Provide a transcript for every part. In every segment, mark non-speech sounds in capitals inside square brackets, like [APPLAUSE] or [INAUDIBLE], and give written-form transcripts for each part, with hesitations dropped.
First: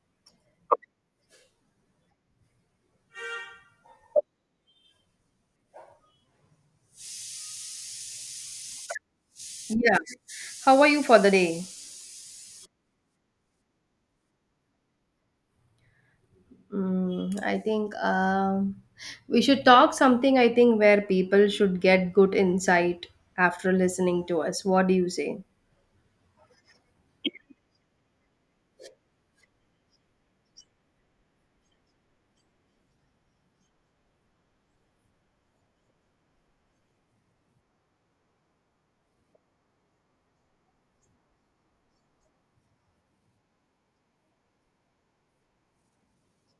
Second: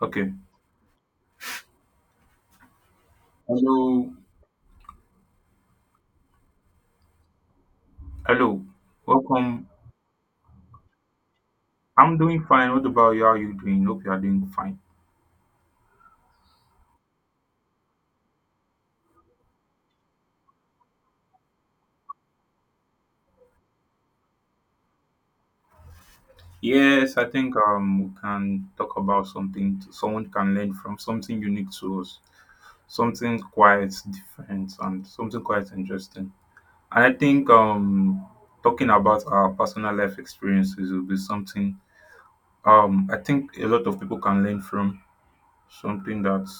Okay. Hello. Hello. Welcome. Yeah. How are you for the day? I'm doing fine. What about you? How are you doing? Hope you are doing fine. I think we should talk something, I think, where people should get good insight after listening to us. What do you say? Yes, I think we can talk about something someone can learn from, something unique to us, something quite different and something quite interesting. And I think talking about our personal life experiences will be something I think a lot of people can learn from, something that,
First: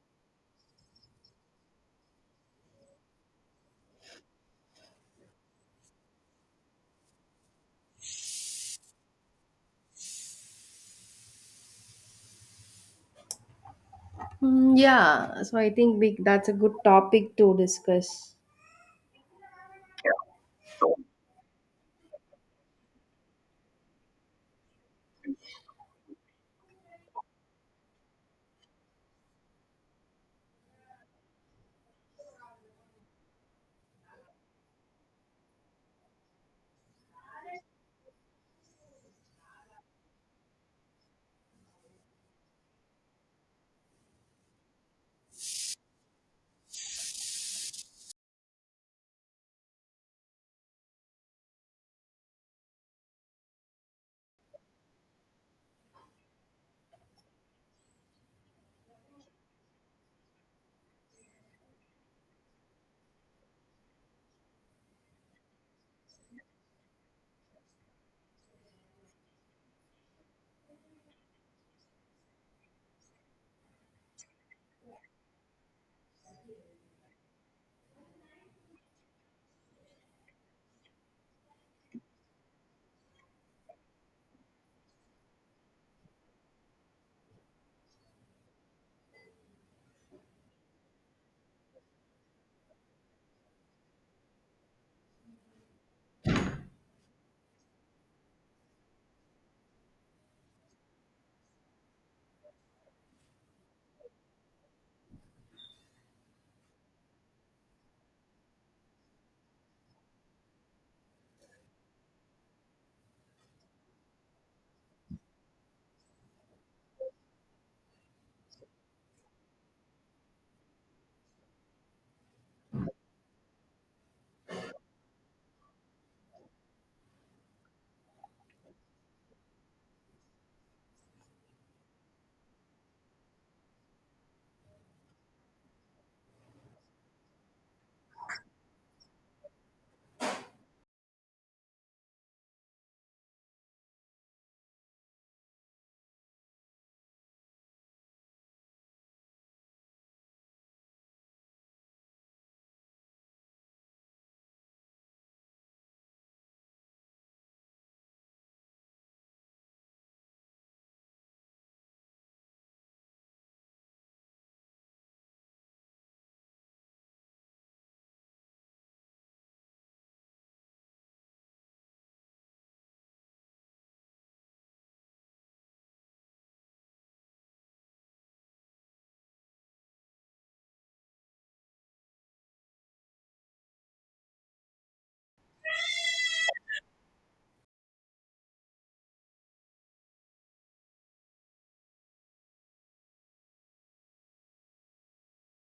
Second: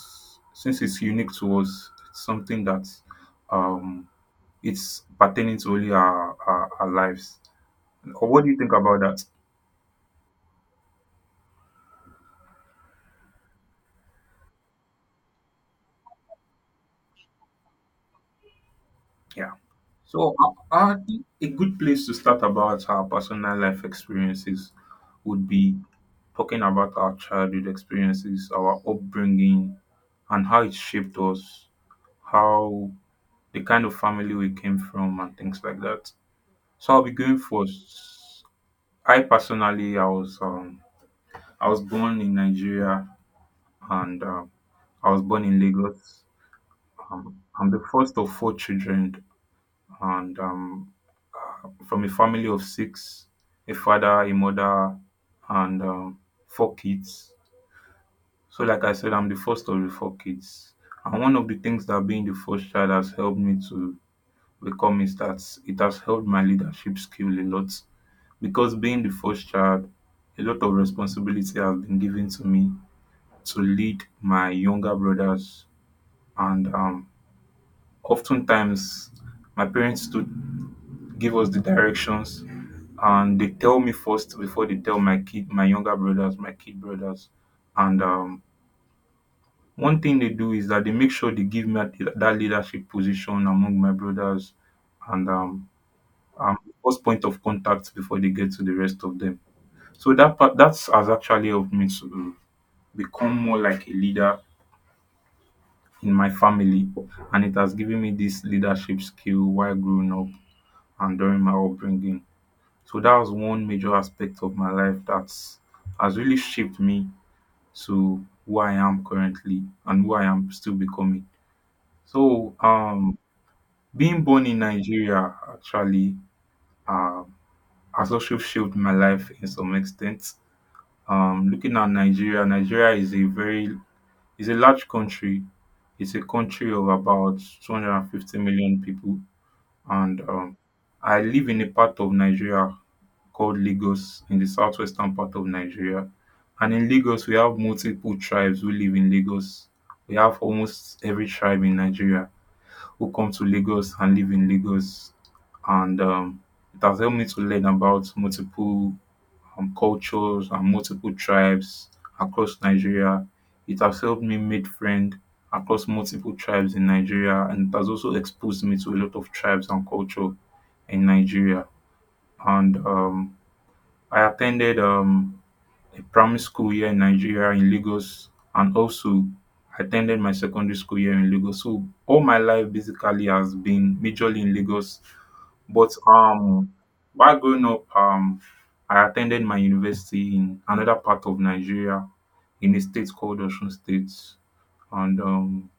since it's unique to us, it's something that um it's pertaining to only our lives. Or what do you think about that? Mm, yeah. So I think that's a good topic to discuss. Yeah. So, I think a good place to start about our personal life experiences would be talking about our childhood experiences, our upbringing, and how it shaped us, how, the kind of family we came from, and things like that. So I'll be going first. I personally, I was born in Nigeria, and I was born in Lagos. I'm the first of four children, and from a family of six, a father, a mother, and four kids. So, like I said, I'm the first of the four kids. And one of the things that being the first child has helped me to become is that it has helped my leadership skill a lot. Because being the first child, a lot of responsibility has been given to me to lead my younger brothers. And oftentimes, my parents stood give us the directions, and they tell me first before they tell my younger brothers, my kid brothers. And one thing they do is that they make sure they give me that leadership position among my brothers. And I'm the first point of contact before they get to the rest of them, so that part that has actually helped me to become more like a leader in my family, and it has given me this leadership skill while growing up and during my upbringing. So that was one major aspect of my life that has really shaped me to who I am currently and who I am still becoming. So being born in Nigeria actually um has also shaped my life in some extent. Looking at Nigeria, is a large country. It's a country of about 250 million people, and I live in a part of Nigeria called lagos, in the southwestern part of nigeria. And in lagos, we have multiple tribes who live in lagos. We have almost every tribe in nigeria who come to lagos and live in lagos. And it has helped me to learn about multiple cultures and multiple tribes across nigeria. It has helped me make friends across multiple tribes in nigeria, and it has also exposed me to a lot of tribes and culture in nigeria. And I attended um a primary school here in nigeria in lagos, and also at ten my secondary school here in lagos. So all my life basically has been majorly in lagos, but while growing up, I attended my university in another part of nigeria, in a state called osun state. And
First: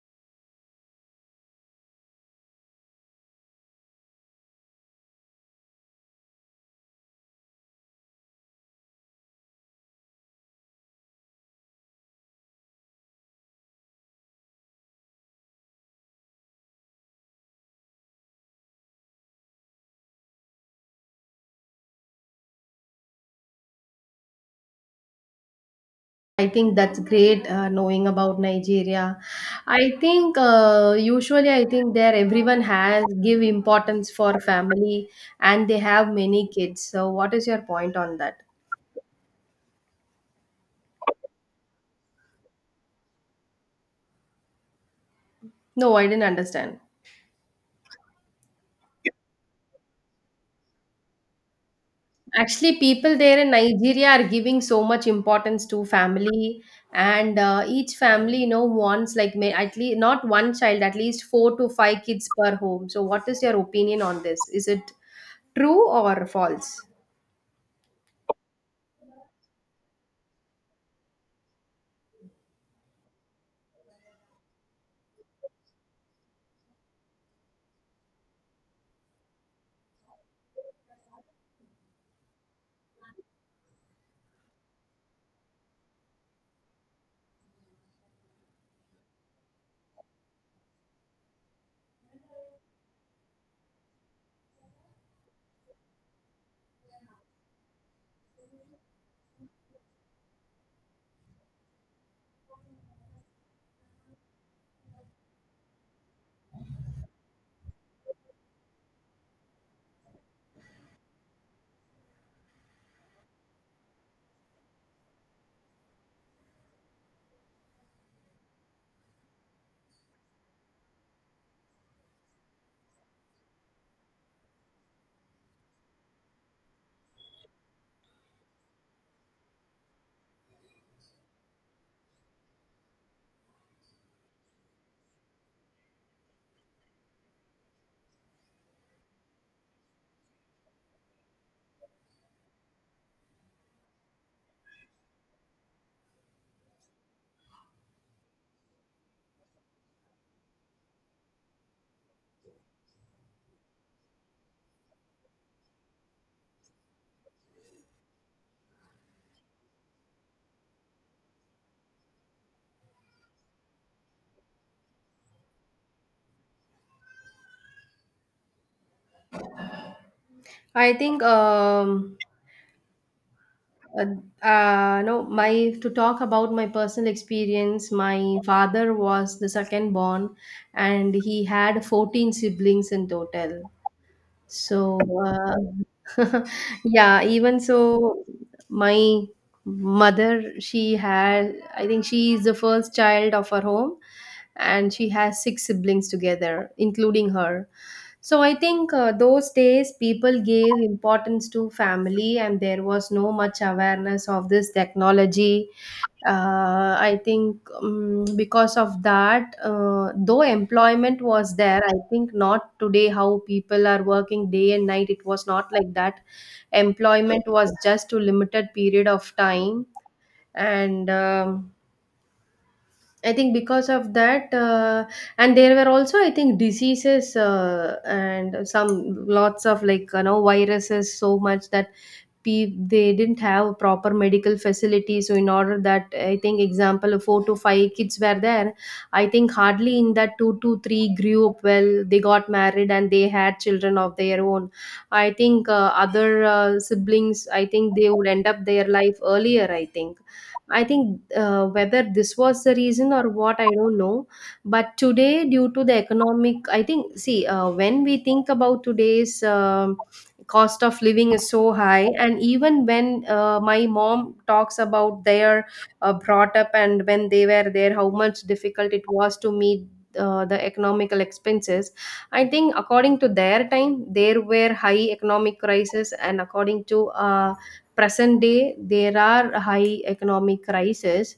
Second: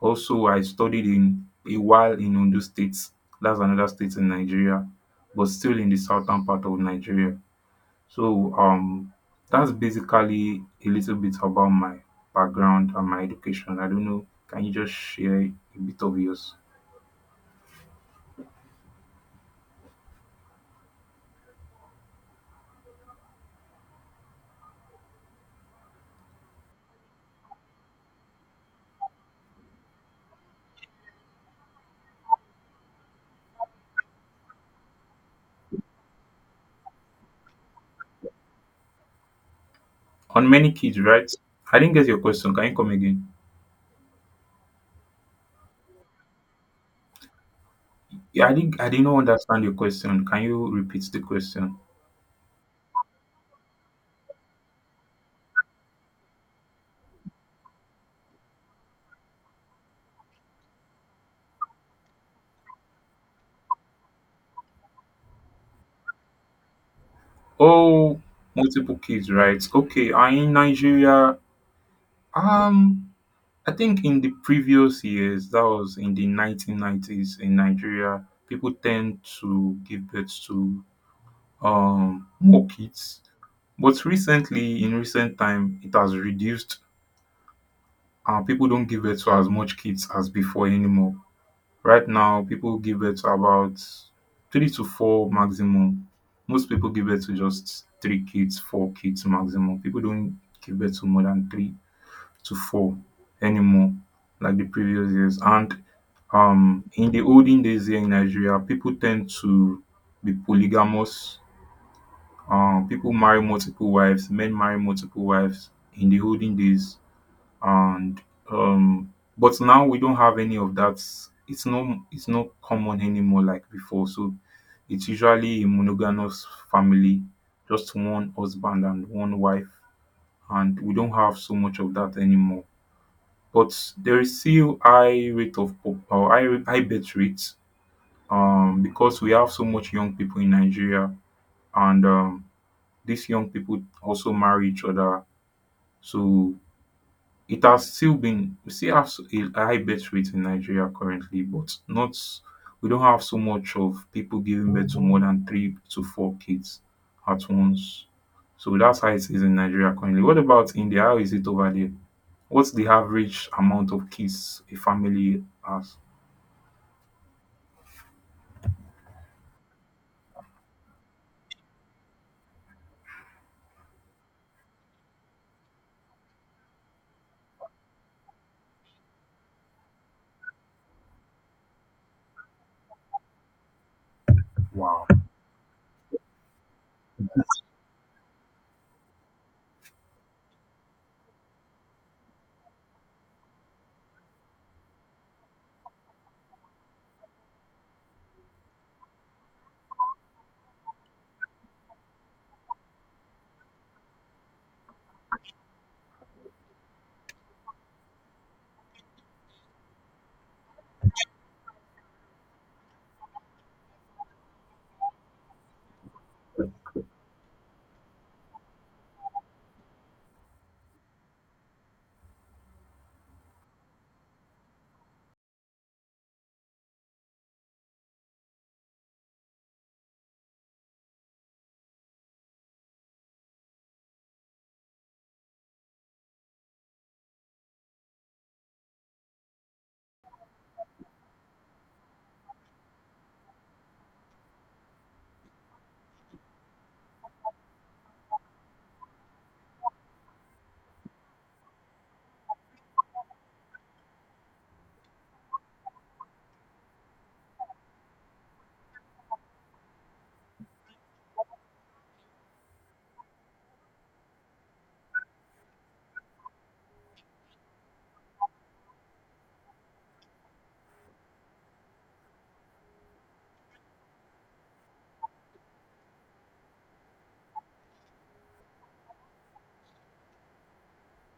also I studied in a while in ondo state, that's another state in nigeria, but still in the southern part of nigeria. So that's basically a little bit about my background and my education. I don't know. Can you just share a bit of yours? I think that's great knowing about Nigeria. I think usually I think there everyone has give importance for family and they have many kids. So what is your point on that? On many kids, right? I didn't get your question. Can you come again? No, I didn't understand. Yeah, I did not understand your question. Can you repeat the question? Actually, people there in Nigeria are giving so much importance to family, and each family, wants like may, at least not one child, at least four to five kids per home. So, what is your opinion on this? Is it true or false? Oh, multiple kids, right? Okay, I in Nigeria. Um, I think in the previous years, that was in the 1990s in Nigeria, people tend to give birth to more kids. But recently, in recent time, it has reduced and people don't give birth to as much kids as before anymore. Right now, people give birth to about three to four maximum. Most people give birth to just three kids, four kids maximum. People don't give birth to more than three to four anymore, like the previous years. And in the olden days here in Nigeria, people tend to be polygamous. Pipo marry multiple wives, men marry multiple wives in the olden days. And but now we don't have any of that. It's not common anymore like before, so it's usually a monogamous family, just one husband and one wife, and we don't have so much of that anymore. But there is still high rate of pop or high birth rates, because we have so much young people in Nigeria. And these young people also marry each other. So it has still been we still have a high birth rate in Nigeria currently, but not, we don't have so much of people giving birth to more than three to four kids at once. So that's how it is in Nigeria currently. What about India? How is it over there? What's the average amount of kids a family has? I think no, my to talk about my personal experience. My father was the second born, and he had 14 siblings in total. So, Wow. uh, [LAUGHS] yeah, even so, my mother, she had, I think she is the first child of her home, and she has six siblings together, including her. So, I think those days people gave importance to family, and there was no much awareness of this technology. I think because of that, though employment was there, I think not today how people are working day and night. It was not like that. Employment was just to limited period of time, and I think because of that, and there were also I think diseases and some lots of like viruses so much that they didn't have proper medical facilities, so in order that I think example four to five kids were there. I think hardly in that two to three grew up well, they got married and they had children of their own. I think other siblings, I think they would end up their life earlier, I think whether this was the reason or what, I don't know. But today, due to the economic, I think, see, when we think about today's cost of living is so high. And even when my mom talks about their brought up and when they were there, how much difficult it was to meet the economical expenses. I think according to their time there were high economic crisis, and according to present day there are high economic crisis.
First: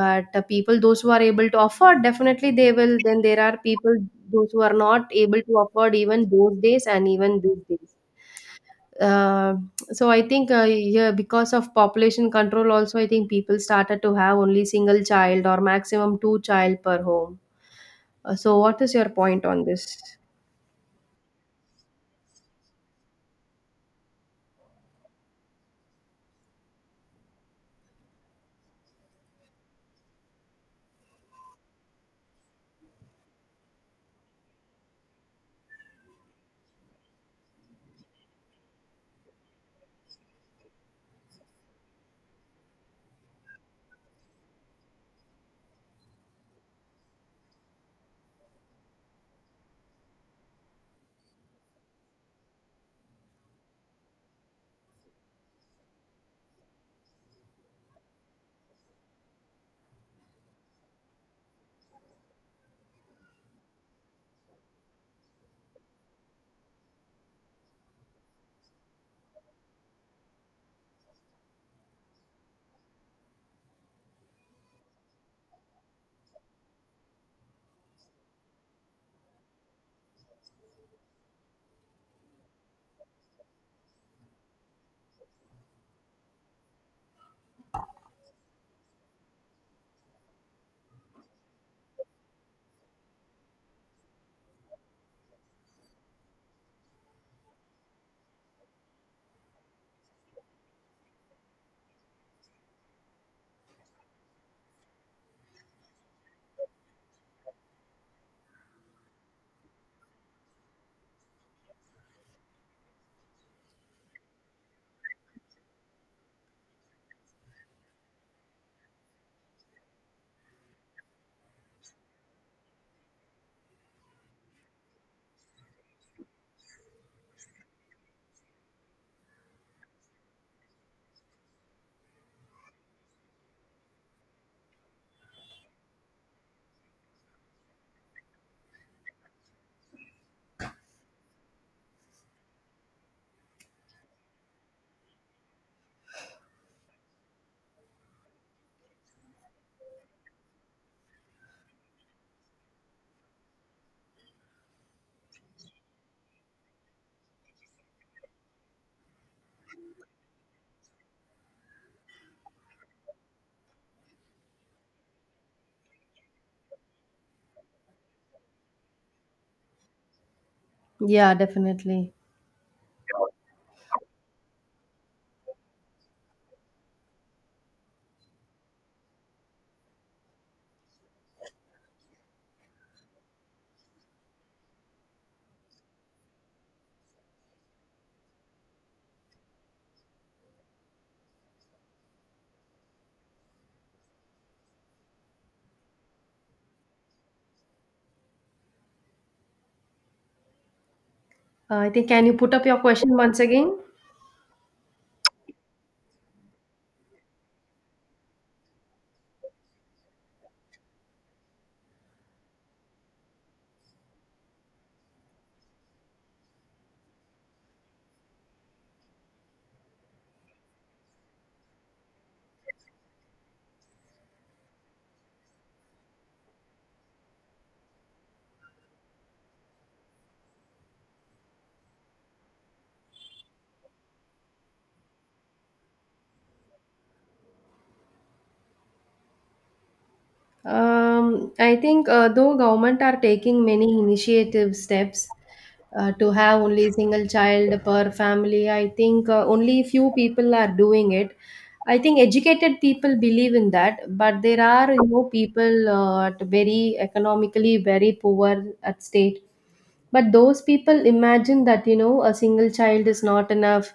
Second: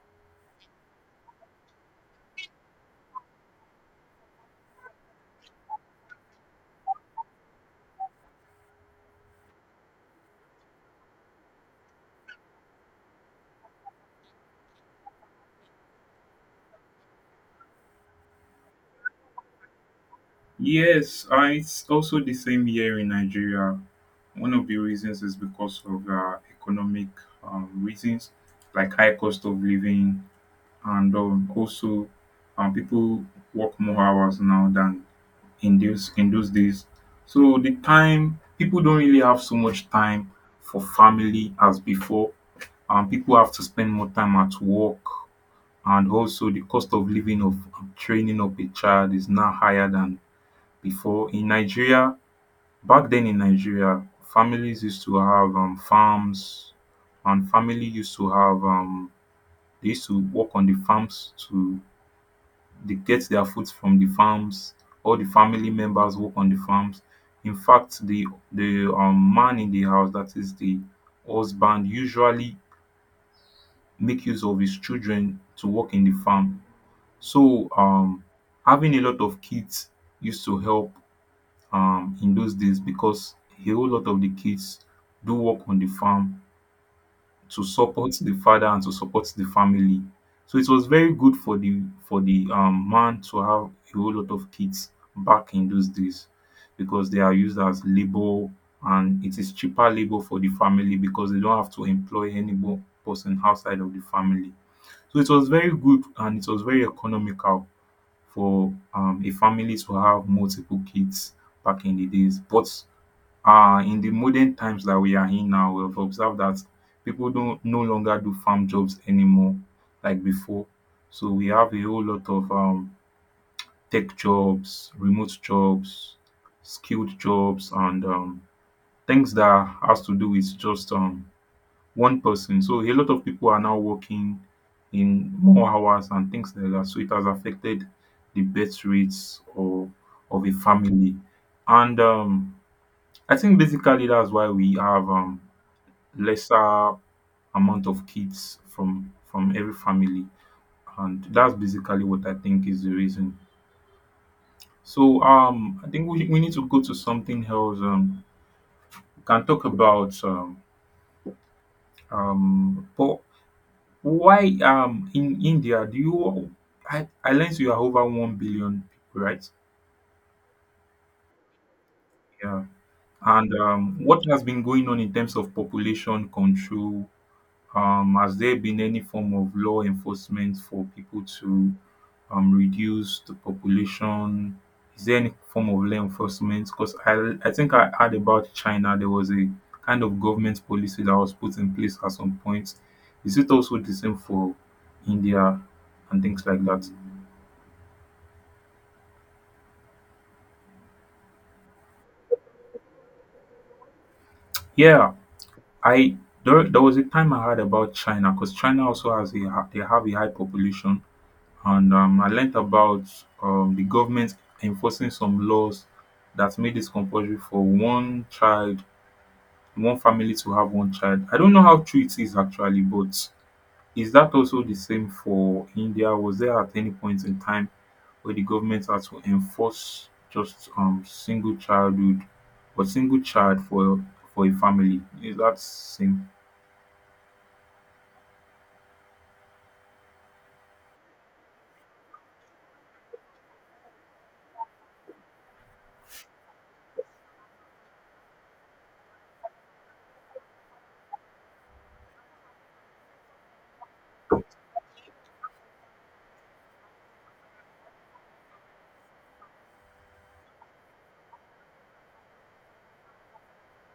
But people those who are able to afford, definitely they will. Then there are people those who are not able to afford, even those days and even these days. uh, so I think yeah, because of population control also, I think people started to have only single child or maximum two child per home. So what is your point on this? Yes, it's also the same here in Nigeria. One of the reasons is because of economic reasons, like high cost of living, and also people work more hours now than in those days. So the time people don't really have so much time for family as before. People have to spend more time at work, and also the cost of living of training up a child is now higher than before in nigeria. Back then in nigeria, families used to have farms, and family used to have, they used to work on the farms to dey get their food from the farms. All the family members work on the farms. In fact, the man in the house, that is the husband, usually make use of his children to work in the farm. So having a lot of kids used to help in those days, because a whole lot of the kids do work on the farm to support the father and to support the family. So it was very good for the, for the man to have a whole lot of kids back in those days, because they are used as labour, and it is cheaper labour for the family because they don't have to employ any more person outside of the family. So it was very good and it was very economical for a family to have multiple kids back in the days. But in the modern times that we are in now, we've observed that people don't no longer do farm jobs anymore like before. So we have a whole lot of tech jobs, remote jobs, skilled jobs, and things that has to do with just one person. So a lot of people are now working in more hours and things like that. So it has affected the birth rates or of a family. And I think basically that's why we have lesser amount of kids from every family, and that's basically what I think is the reason. So I think we need to go to something else. We can talk about but why in India do you? I learned you are over 1 billion people, right? Yeah, definitely. Yeah. And what has been going on in terms of population control? Has there been any form of law enforcement for people to reduce the population? Is there any form of law enforcement? Because i think I heard about china, there was a kind of government policy that was put in place at some point. Is it also the same for india and things like that? I think can you put up your question once again? Yeah, i, there was a time I heard about china, because china also has a they have a high population. And I learnt about di govment enforcing some laws that made it compulsory for one child, one family to have one child. I don't know how true it is actually, but is that also the same for india? Was there at any point in time where the government had to enforce just single childhood, or single child for a family? Is that same? I think though government are taking many initiative steps to have only single child per family, I think only few people are doing it. I think educated people believe in that, but there are people at very economically very poor at state. But those people imagine that a single child is not enough,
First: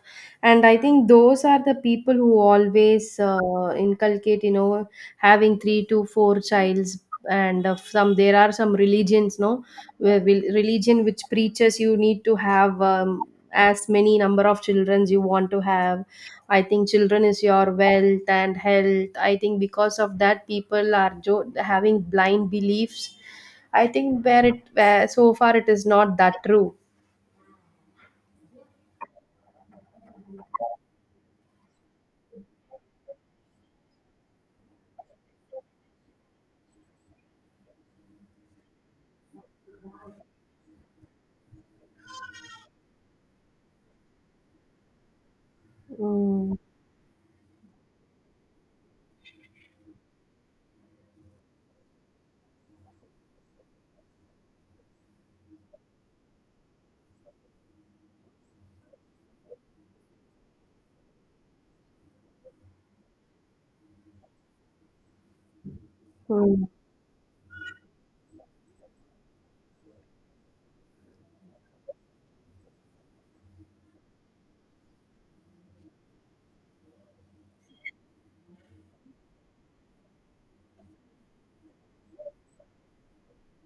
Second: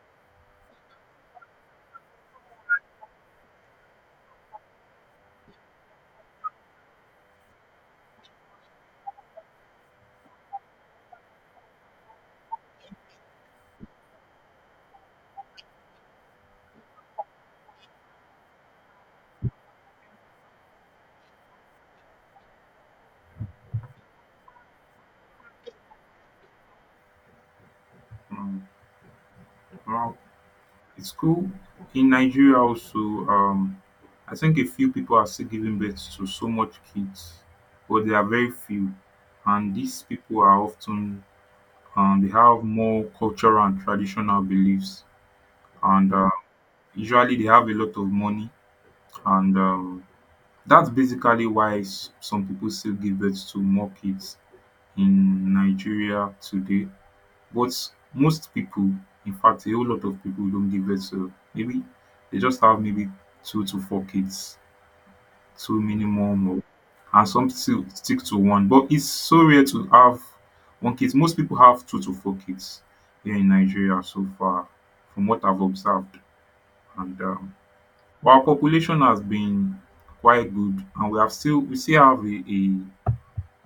and I think those are the people who always inculcate having three to four childs. And some, there are some religions, no, where will, religion which preaches you need to have as many number of children you want to have. I think children is your wealth and health. I think because of that, people are having blind beliefs. I think where it where so far it is not that true. um well, it's cool. Okay, in Nigeria also, um, I think a few people are still giving birth to so much kids, but there are very few. And these people are often, they have more cultural and traditional beliefs. And Mm, usually they have a lot of money. And that's basically why some people still give birth to more kids in Nigeria today. But most people, in fact a whole lot of people, don't give birth to maybe they just have maybe 2 to 4 kids, 2 minimum, or mm. and some still stick to 1, but it's so rare to have 1 kid. Most people have 2 to 4 kids here in Nigeria, so far from what I've observed. And our population has been quite good, and we still have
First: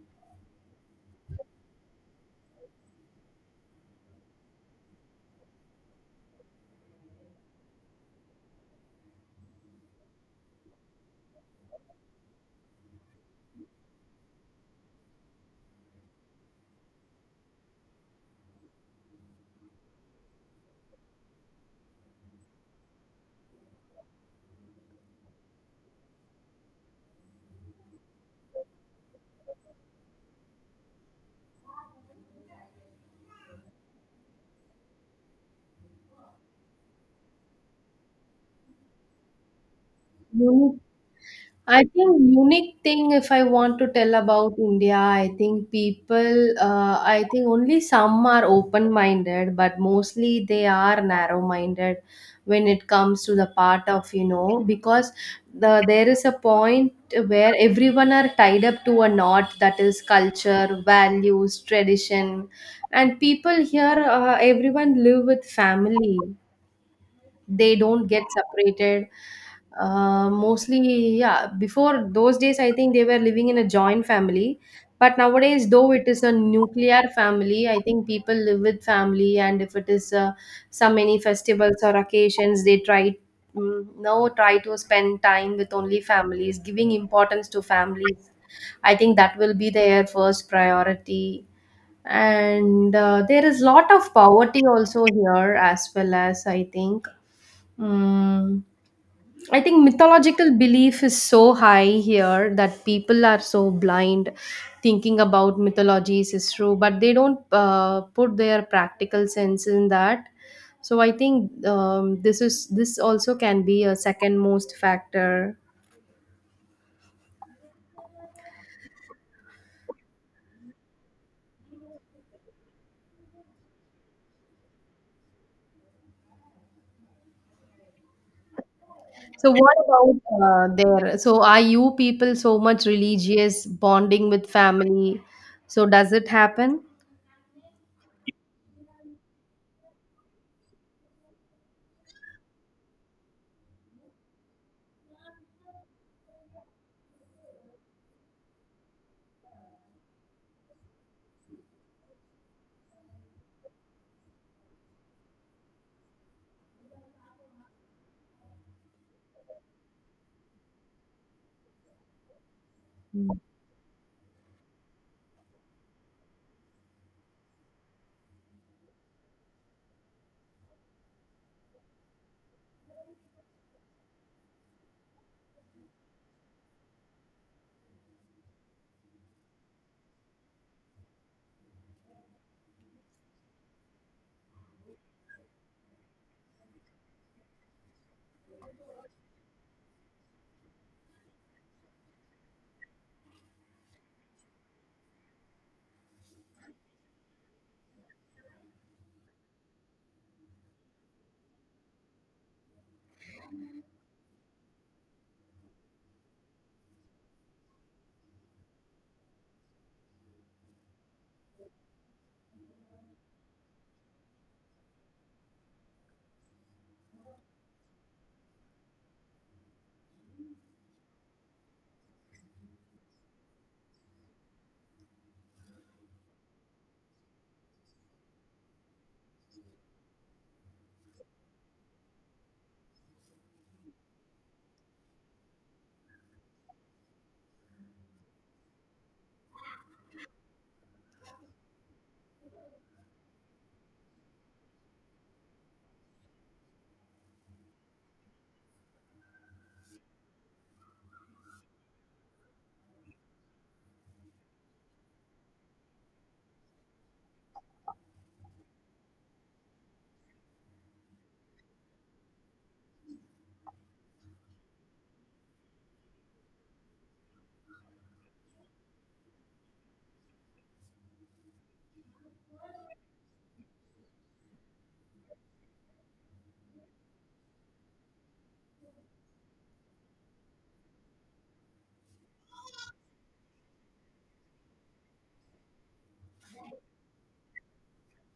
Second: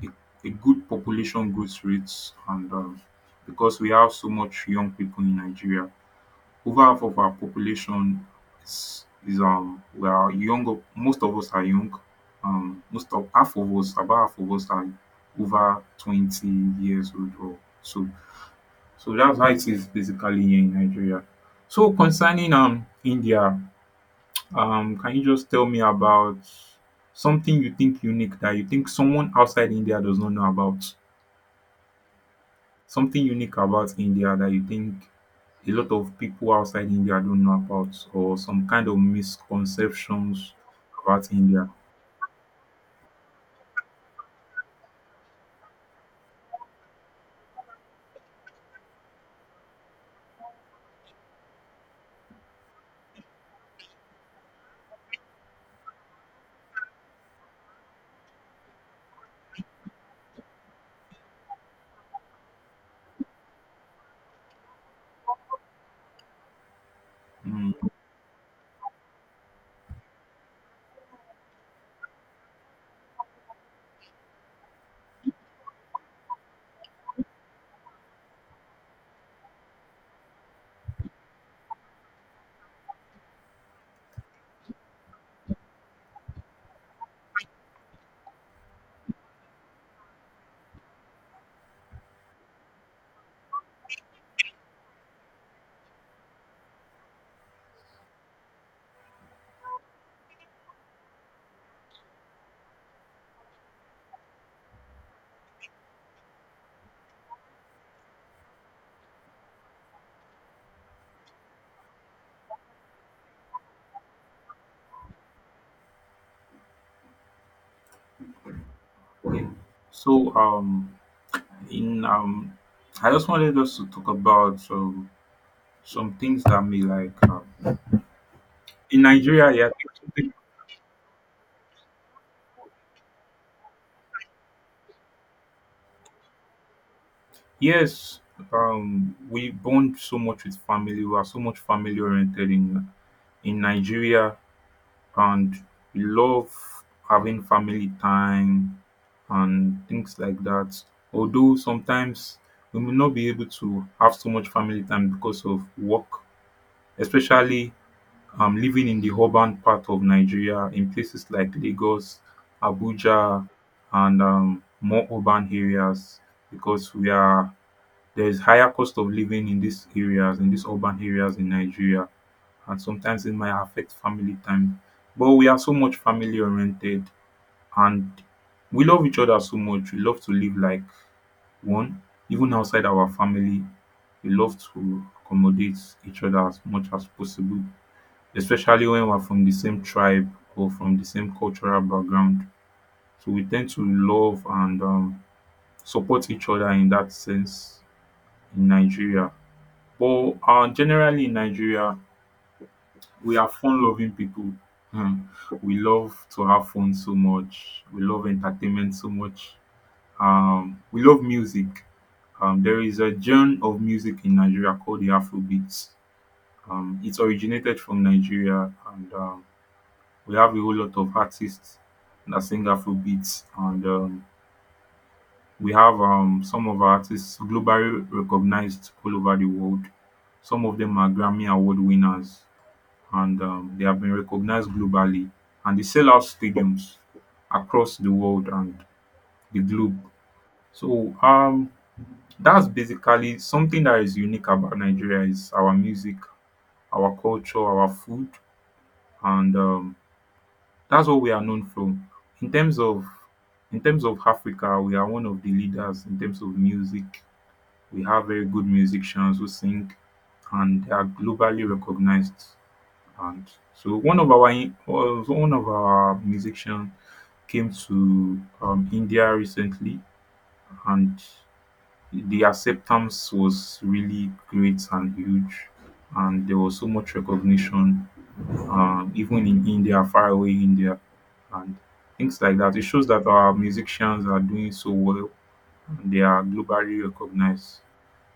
a, a good population growth rates. And because we have so much young people in Nigeria, over half of our population is we are younger. Most of us are young. Most of half of us, about half of us are over 20 years old or so. So that's how it is basically here in Nigeria. So concerning India, can you just tell me about something you think unique that you think someone outside India does not know about? Something unique about India that you think a lot of people outside India don't know about, or some kind of You misconceptions need, about India? I think unique thing, if I want to tell about India, I think people, I think only some are open minded, but mostly they are narrow minded when it comes to the part of, you know, because there is a point where everyone are tied up to a knot, that is culture, values, tradition, and people here, everyone live with family, Mm, they don't get separated. Mostly yeah, before those days I think they were living in a joint family, but nowadays though it is a nuclear family, I think people live with family, and if it is some many festivals or occasions they try, mm, now try to spend time with only families, giving importance to families. I think that will be their first priority. And there is lot of poverty also here as well, as I think. Mm, I think mythological belief is so high here that people are so blind thinking about mythologies is true, but they don't put their practical sense in that. So I think this is, this also can be a second most factor. okay. So, in I just wanted us to talk about some things that may like in Nigeria, So yeah. what about people- there? So are you people so much religious bonding with family? So does it happen? Yes, we bond so much with family. We are so much family oriented in Nigeria. And we love having family time and things like that. Although sometimes we may not be able to have so much family time because of work, especially living in the urban part of Nigeria, in places like Lagos, Mm. Abuja, and more urban areas, because we are there is higher cost of living in these areas, in these urban areas in Nigeria, and sometimes it might affect family time. But we are so much family oriented, and we love each other so much. We love to live like one, even outside our family. We love to accommodate each other as much as possible, especially when we're from the same tribe or from the same cultural background. So we tend to love and support each other in that sense in Nigeria. But generally in Nigeria, we are fun-loving people. Um, we love to have fun so much. We love entertainment so much. We love music. There is a genre of music in Nigeria called the Afrobeats. It originated from Nigeria, and we have a whole lot of artists that sing Afrobeats, and we have some of our artists globally recognized all over the world. Some of them are Grammy Award winners, and they have been recognised globally, and they sell out stadiums across the world and the globe. So that's basically something that is unique about Nigeria is our music, our culture, our food, and that's what we are known from. In terms of in terms of Africa, we are one of the leaders in terms of music. We have very good musicians who sing, and they are globally recognized. And so one of our musicians came to India recently, and the acceptance was really great and huge, and there was so much recognition, even in India, far away India, and things like that. It shows that our musicians are doing so well and they are globally recognized.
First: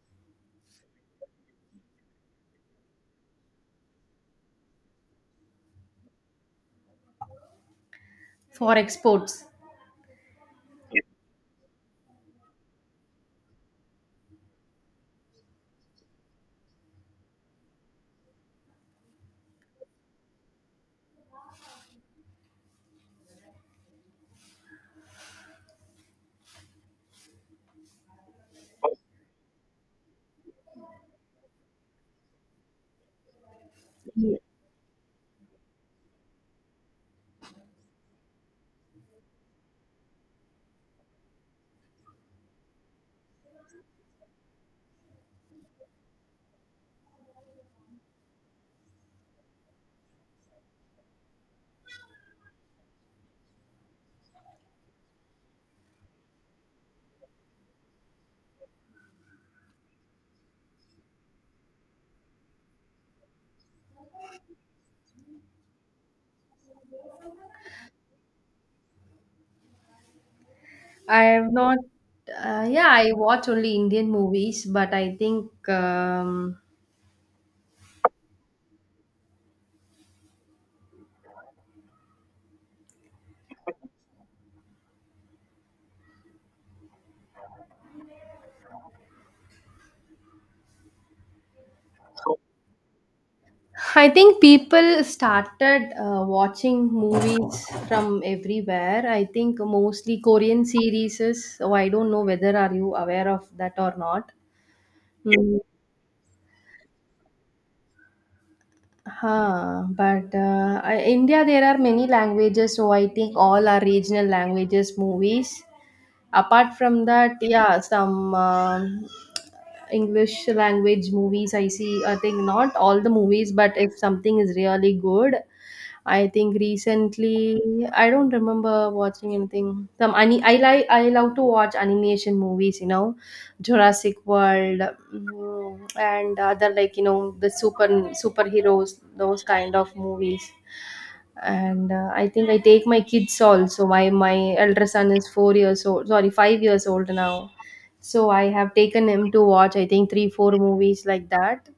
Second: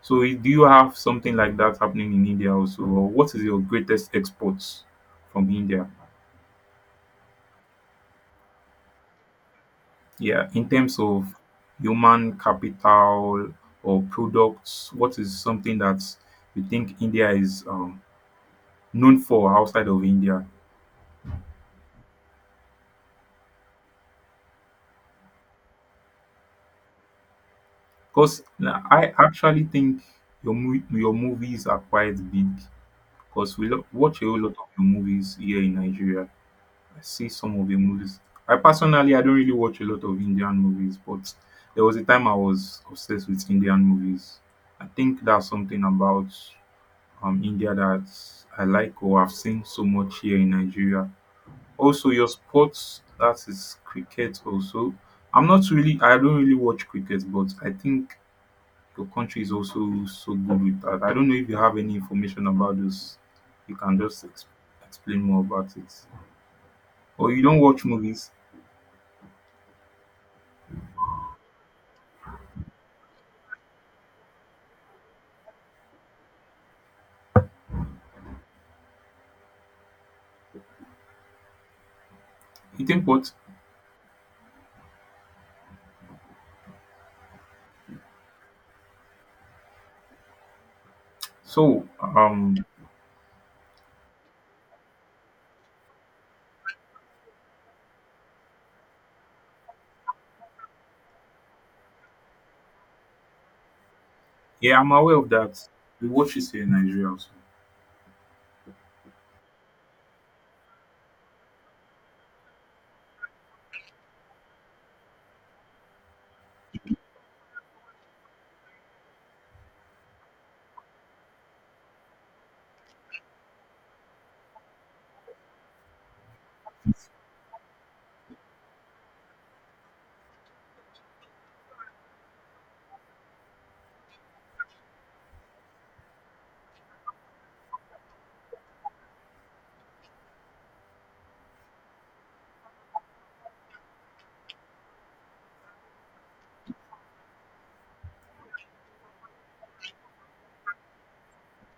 So, do you have something like that happening in India also, or what is your greatest exports from India? For exports? Yeah, in terms of human capital or products, what is something that you think India is known for outside of India? Because I actually think your your movies are quite big. Because we watch a whole lot of your movies here in Nigeria. I see some of your movies. I personally, I don't really watch a lot of Indian movies, but there was a time I was obsessed with Indian movies. I think that's something about India that I like or have seen so much here in Nigeria. Also, your sports that is cricket. Also, I'm not really. I don't really watch cricket, but I think your country is also so good with that. I don't know if you have any information about this. You can just explain more about it. Or you don't watch movies. I have not. Yeah, I watch only Indian movies, but I think You think what? So, [LAUGHS] I think people started watching movies from everywhere. I think mostly Korean series. So I don't know whether are you aware of that or not. yeah, I'm aware of Mm, that. We watch it here in Nigeria also. huh. But India, there are many languages, so I think all are regional languages movies. Apart from that, yeah, some. English language movies, I see. I think not all the movies, but if something is really good. I think recently I don't remember watching anything. Some I like, I love to watch animation movies. You know, Jurassic World, and other like, you know, the superheroes, those kind of movies. And I think I take my kids also. My elder son is 4 years old, sorry, 5 years old now, so I have taken him to watch, I think, 3 4 movies like that.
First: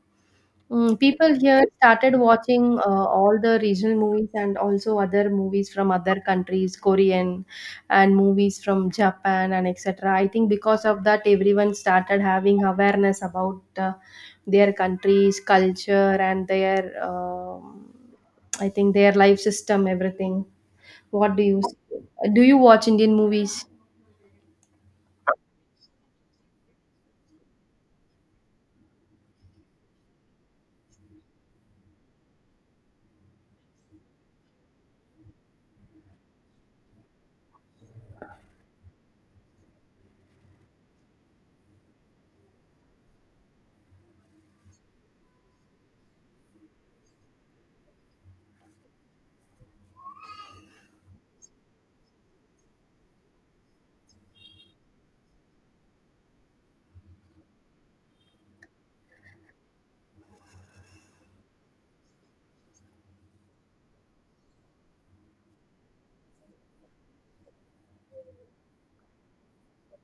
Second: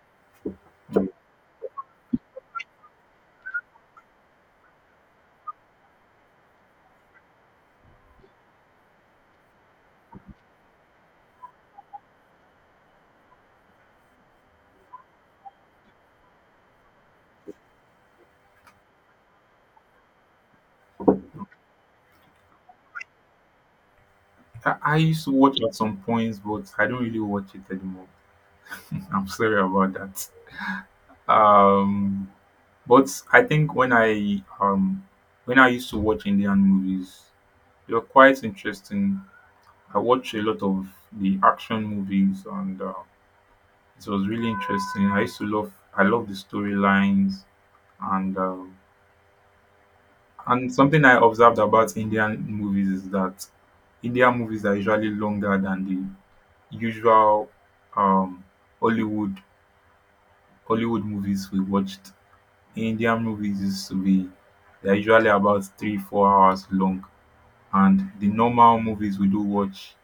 Mm, people here started watching all the regional movies and also other movies from other countries, Korean, and movies from Japan and etc. I think because of that, everyone started having awareness about their country's culture and their, I think, their life system, everything. What do? You watch Indian movies? I used to watch at some points, but I don't really watch it anymore. I'm sorry about that. Um, but I think when I used to watch Indian movies, they were quite interesting. I watched a lot of the action movies, and it was really interesting. I love the storylines, and um and something I observed about Indian movies is that Indian movies are usually longer than the usual um Hollywood Hollywood movies we watched. Indian movies used to be they're usually about 3 4 hours long, and the normal movies we do watch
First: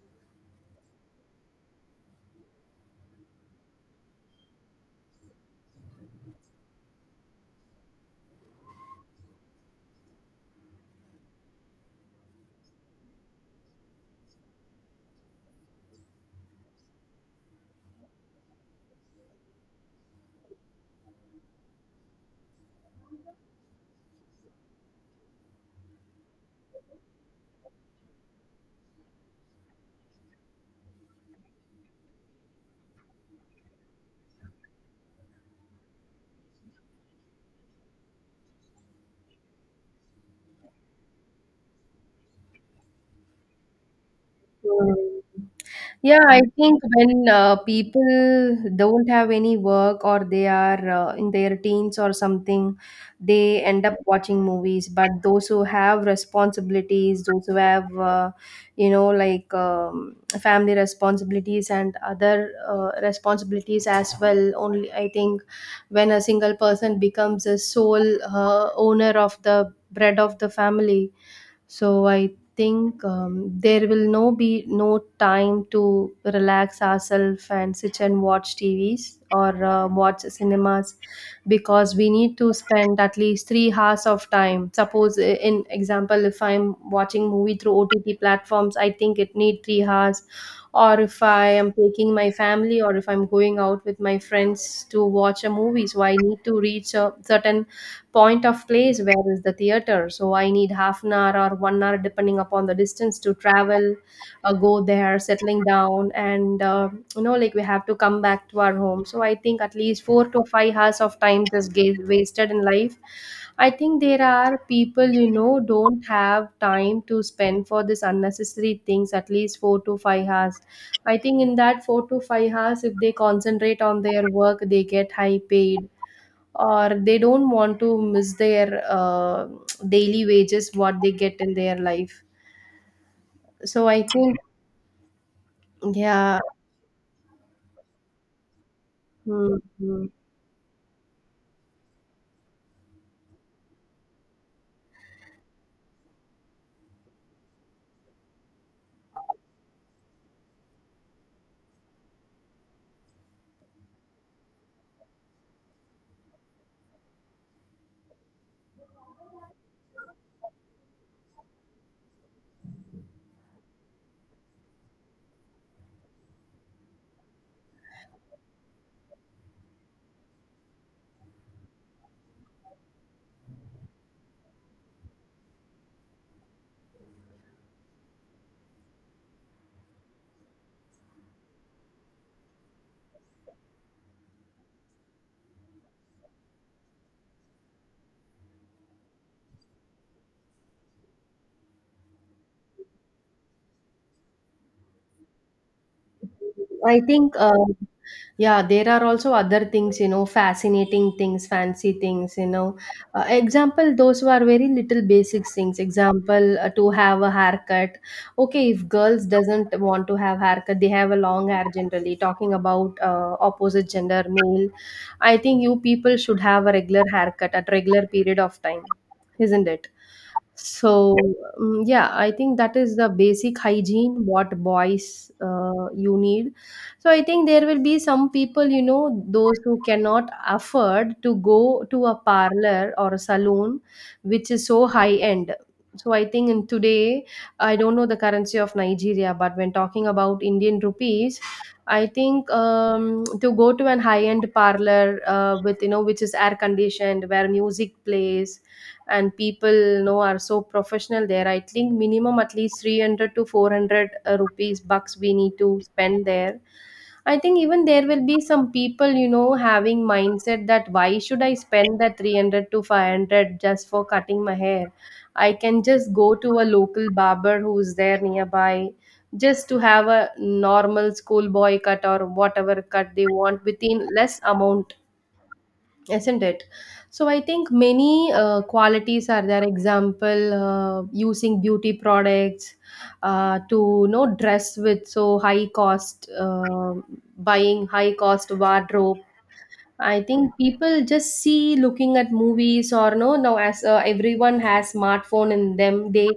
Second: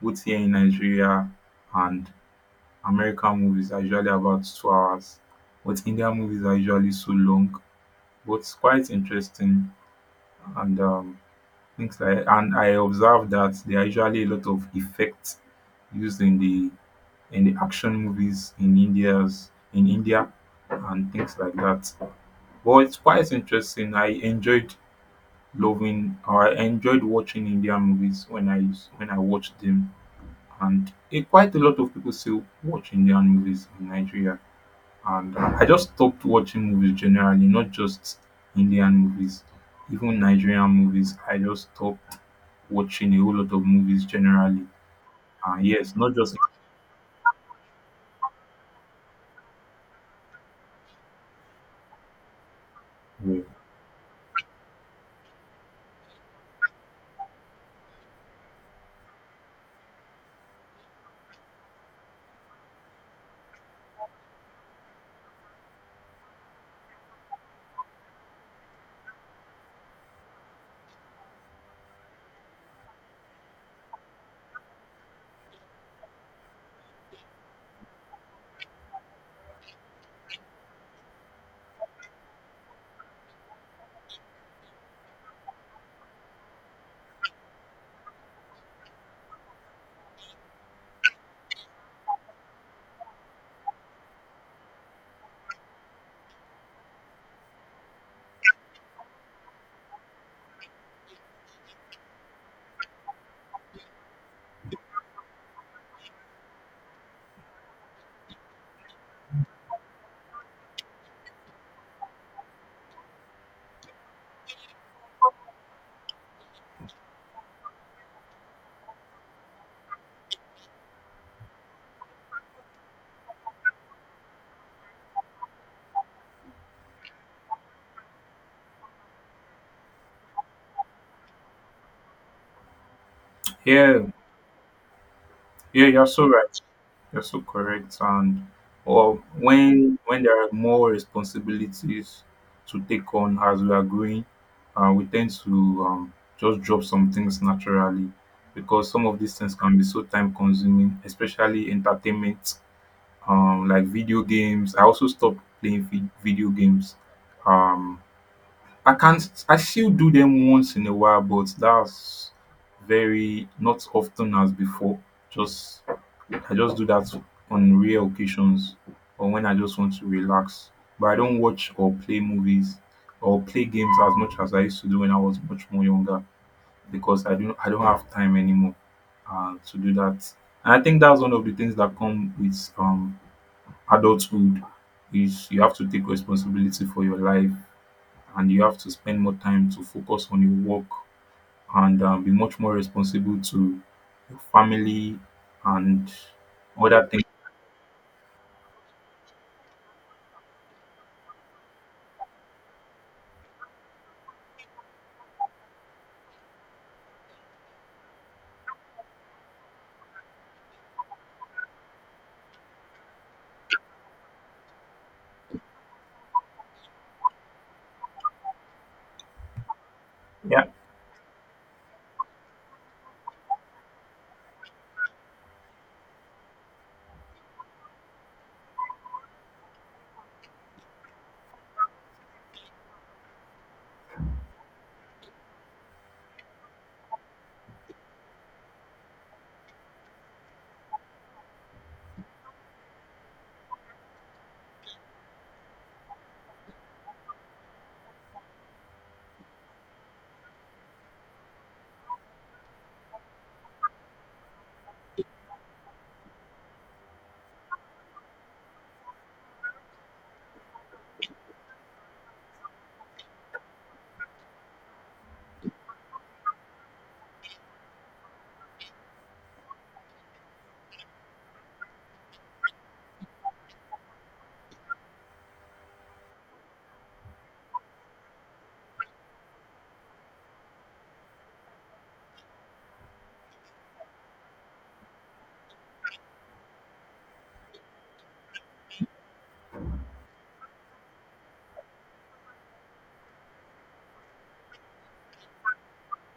both here in Nigeria and American movies are usually about 2 hours, but Indian movies are usually so long, but it's quite interesting. And things like and I observed that there are usually a lot of effects used in the action movies in India and things like that. But it's quite interesting. I enjoyed watching Indian movies when I watched them, and quite a lot of people still watch Indian movies in Nigeria. And I just stopped watching movies generally, not just Indian movies, even Nigerian movies. I just stopped watching a whole lot of movies generally. Mm. And yes, not Yeah, just. I think when people don't have any work or they are in their teens or something, Yeah, they end up watching movies. But those who have responsibilities, those who have, you know, like, family responsibilities and other responsibilities as well, only I think when a single person becomes a sole owner of the bread of the family, so I think there will no be no time to relax ourselves and sit and watch tvs or watch cinemas, because we need to spend at least 3 hours of time. Suppose in example if I'm watching movie through ott platforms, I think it need 3 hours. Or if I am taking my family or if I'm going out with my friends to watch a movie, so I need to reach a certain point of place where is the theater, so I need half an hour or 1 hour depending upon the distance to travel. Go there, settling down and, you know, like we have to come back to our home. So I think at least 4 to 5 hours of time is wasted in life. I think there are people, you know, don't have time to spend for this unnecessary things at least 4 to 5 hours. I think in that 4 to 5 hours if they concentrate on their work they get high paid, or they don't want to miss their daily wages what they get in their life. So yeah, I think yeah, you're so yeah. right. You're so correct. And or Mm, mm. when there are more responsibilities to take on as we are growing, we tend to just drop some things naturally because some of these things can be so time consuming, especially entertainment, like video games. I also stopped playing video games. Um, I can't. I still do them once in a while, but that's very not often as before. Just I just do that on rare occasions or when I just want to relax. But I don't watch or play movies or play games as much as I used to do when I was much more younger, because I don't have time anymore to do that. And I think that's one of the things that come with adulthood is you have to take responsibility for your life, and you have to spend more time to focus on your work, and be much more responsible to your family and I other things. think Yeah, there are also other things, you know, fascinating things, fancy things, you know. Example, those who are very little basic things. Example, to have a haircut. Okay, if girls doesn't want to have haircut, they have a long hair generally. Talking about opposite gender, male. I think you people should have a regular haircut at regular period of time, isn't it? Yeah, So, yeah, I think that is the basic hygiene what boys you need. So I think there will be some people, you know, those who cannot afford to go to a parlor or a salon which is so high end. So I think in today I don't know the currency of Nigeria, but when talking about Indian rupees, I think to go to an high-end parlor, with, you know, which is air conditioned, where music plays, and people, you know, are so professional there. I think minimum at least 300 to 400 rupees bucks we need to spend there. I think even there will be some people, you know, having mindset that why should I spend the 300 to 500 just for cutting my hair? I can just go to a local barber who's there nearby just to have a normal schoolboy cut or whatever cut they want within less amount, isn't it? So I think many qualities are there, example using beauty products, to, you know, dress with so high cost, buying high cost wardrobe. I think people just see looking at movies or no, now, as everyone has smartphone in them, they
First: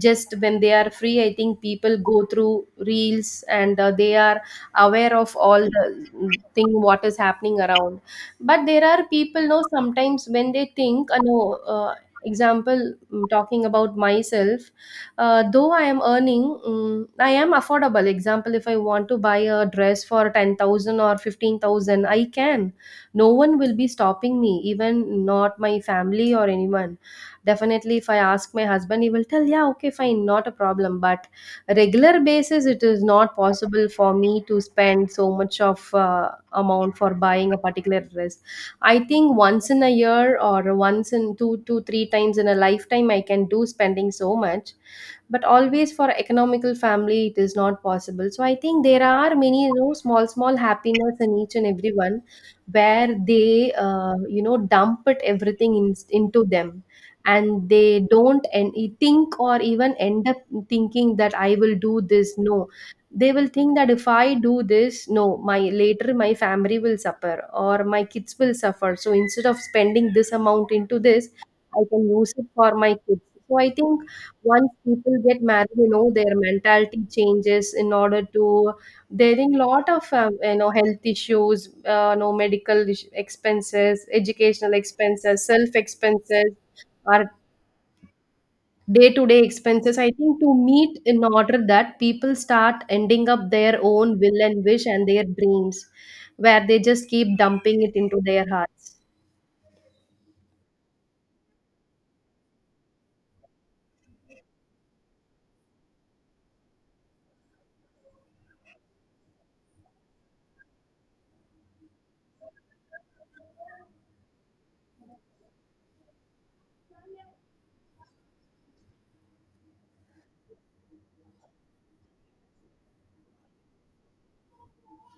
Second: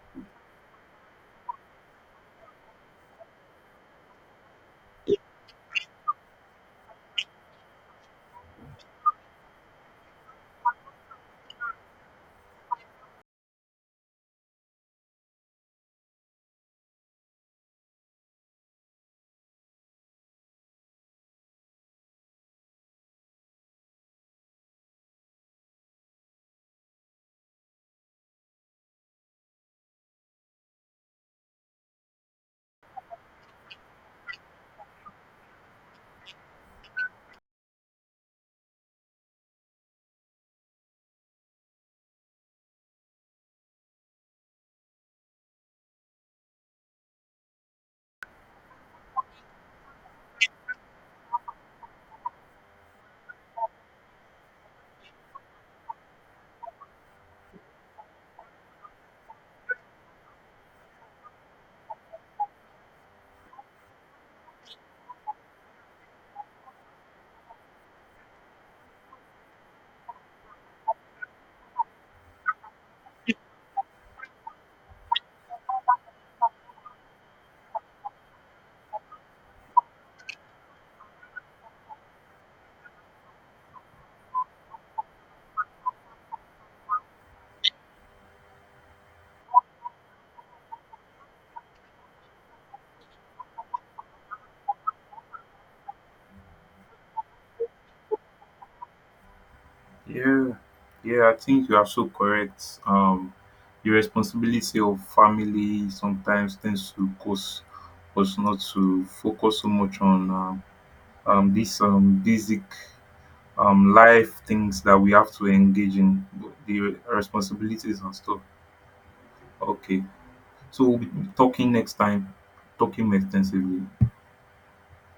just when they are free, I think people go through reels, and they are aware of all the thing what is happening around. But there are people, no, sometimes when they think no, example, talking about myself, though I am earning, I am affordable. Example, if I want to buy a dress for 10,000 or 15,000 I can, no one will be stopping me, even not my family or anyone. Definitely if I ask my husband he will tell yeah okay fine, not a problem. But regular basis it is not possible for me to spend so much of amount for buying a particular dress. I think once in a year or once in two to three times in a lifetime I can do spending so much. But always for economical family it is not possible. So I think there are many, you know, small small happiness in each and everyone, where they you know, dump it everything in, into them, and they don't, and think or even end up thinking that I will do this, no, they will think that if I do this, no, my later my family will suffer or my kids will suffer. So instead of spending this amount into this I can use it for my kids. So I think once people get married, you know, their mentality changes in order to there in lot of you know, health issues, no, medical expenses, educational expenses, self expenses, or day to day expenses, I think to meet. In order that people start ending up their own will and wish and their dreams, where they just keep dumping it into their hearts. yeah, yeah, I think you are so correct. The responsibility of family sometimes tends to cause us not to focus so much on these basic life things that we have to engage in, the responsibilities and stuff. Okay, so we'll be talking next time, talking more extensively.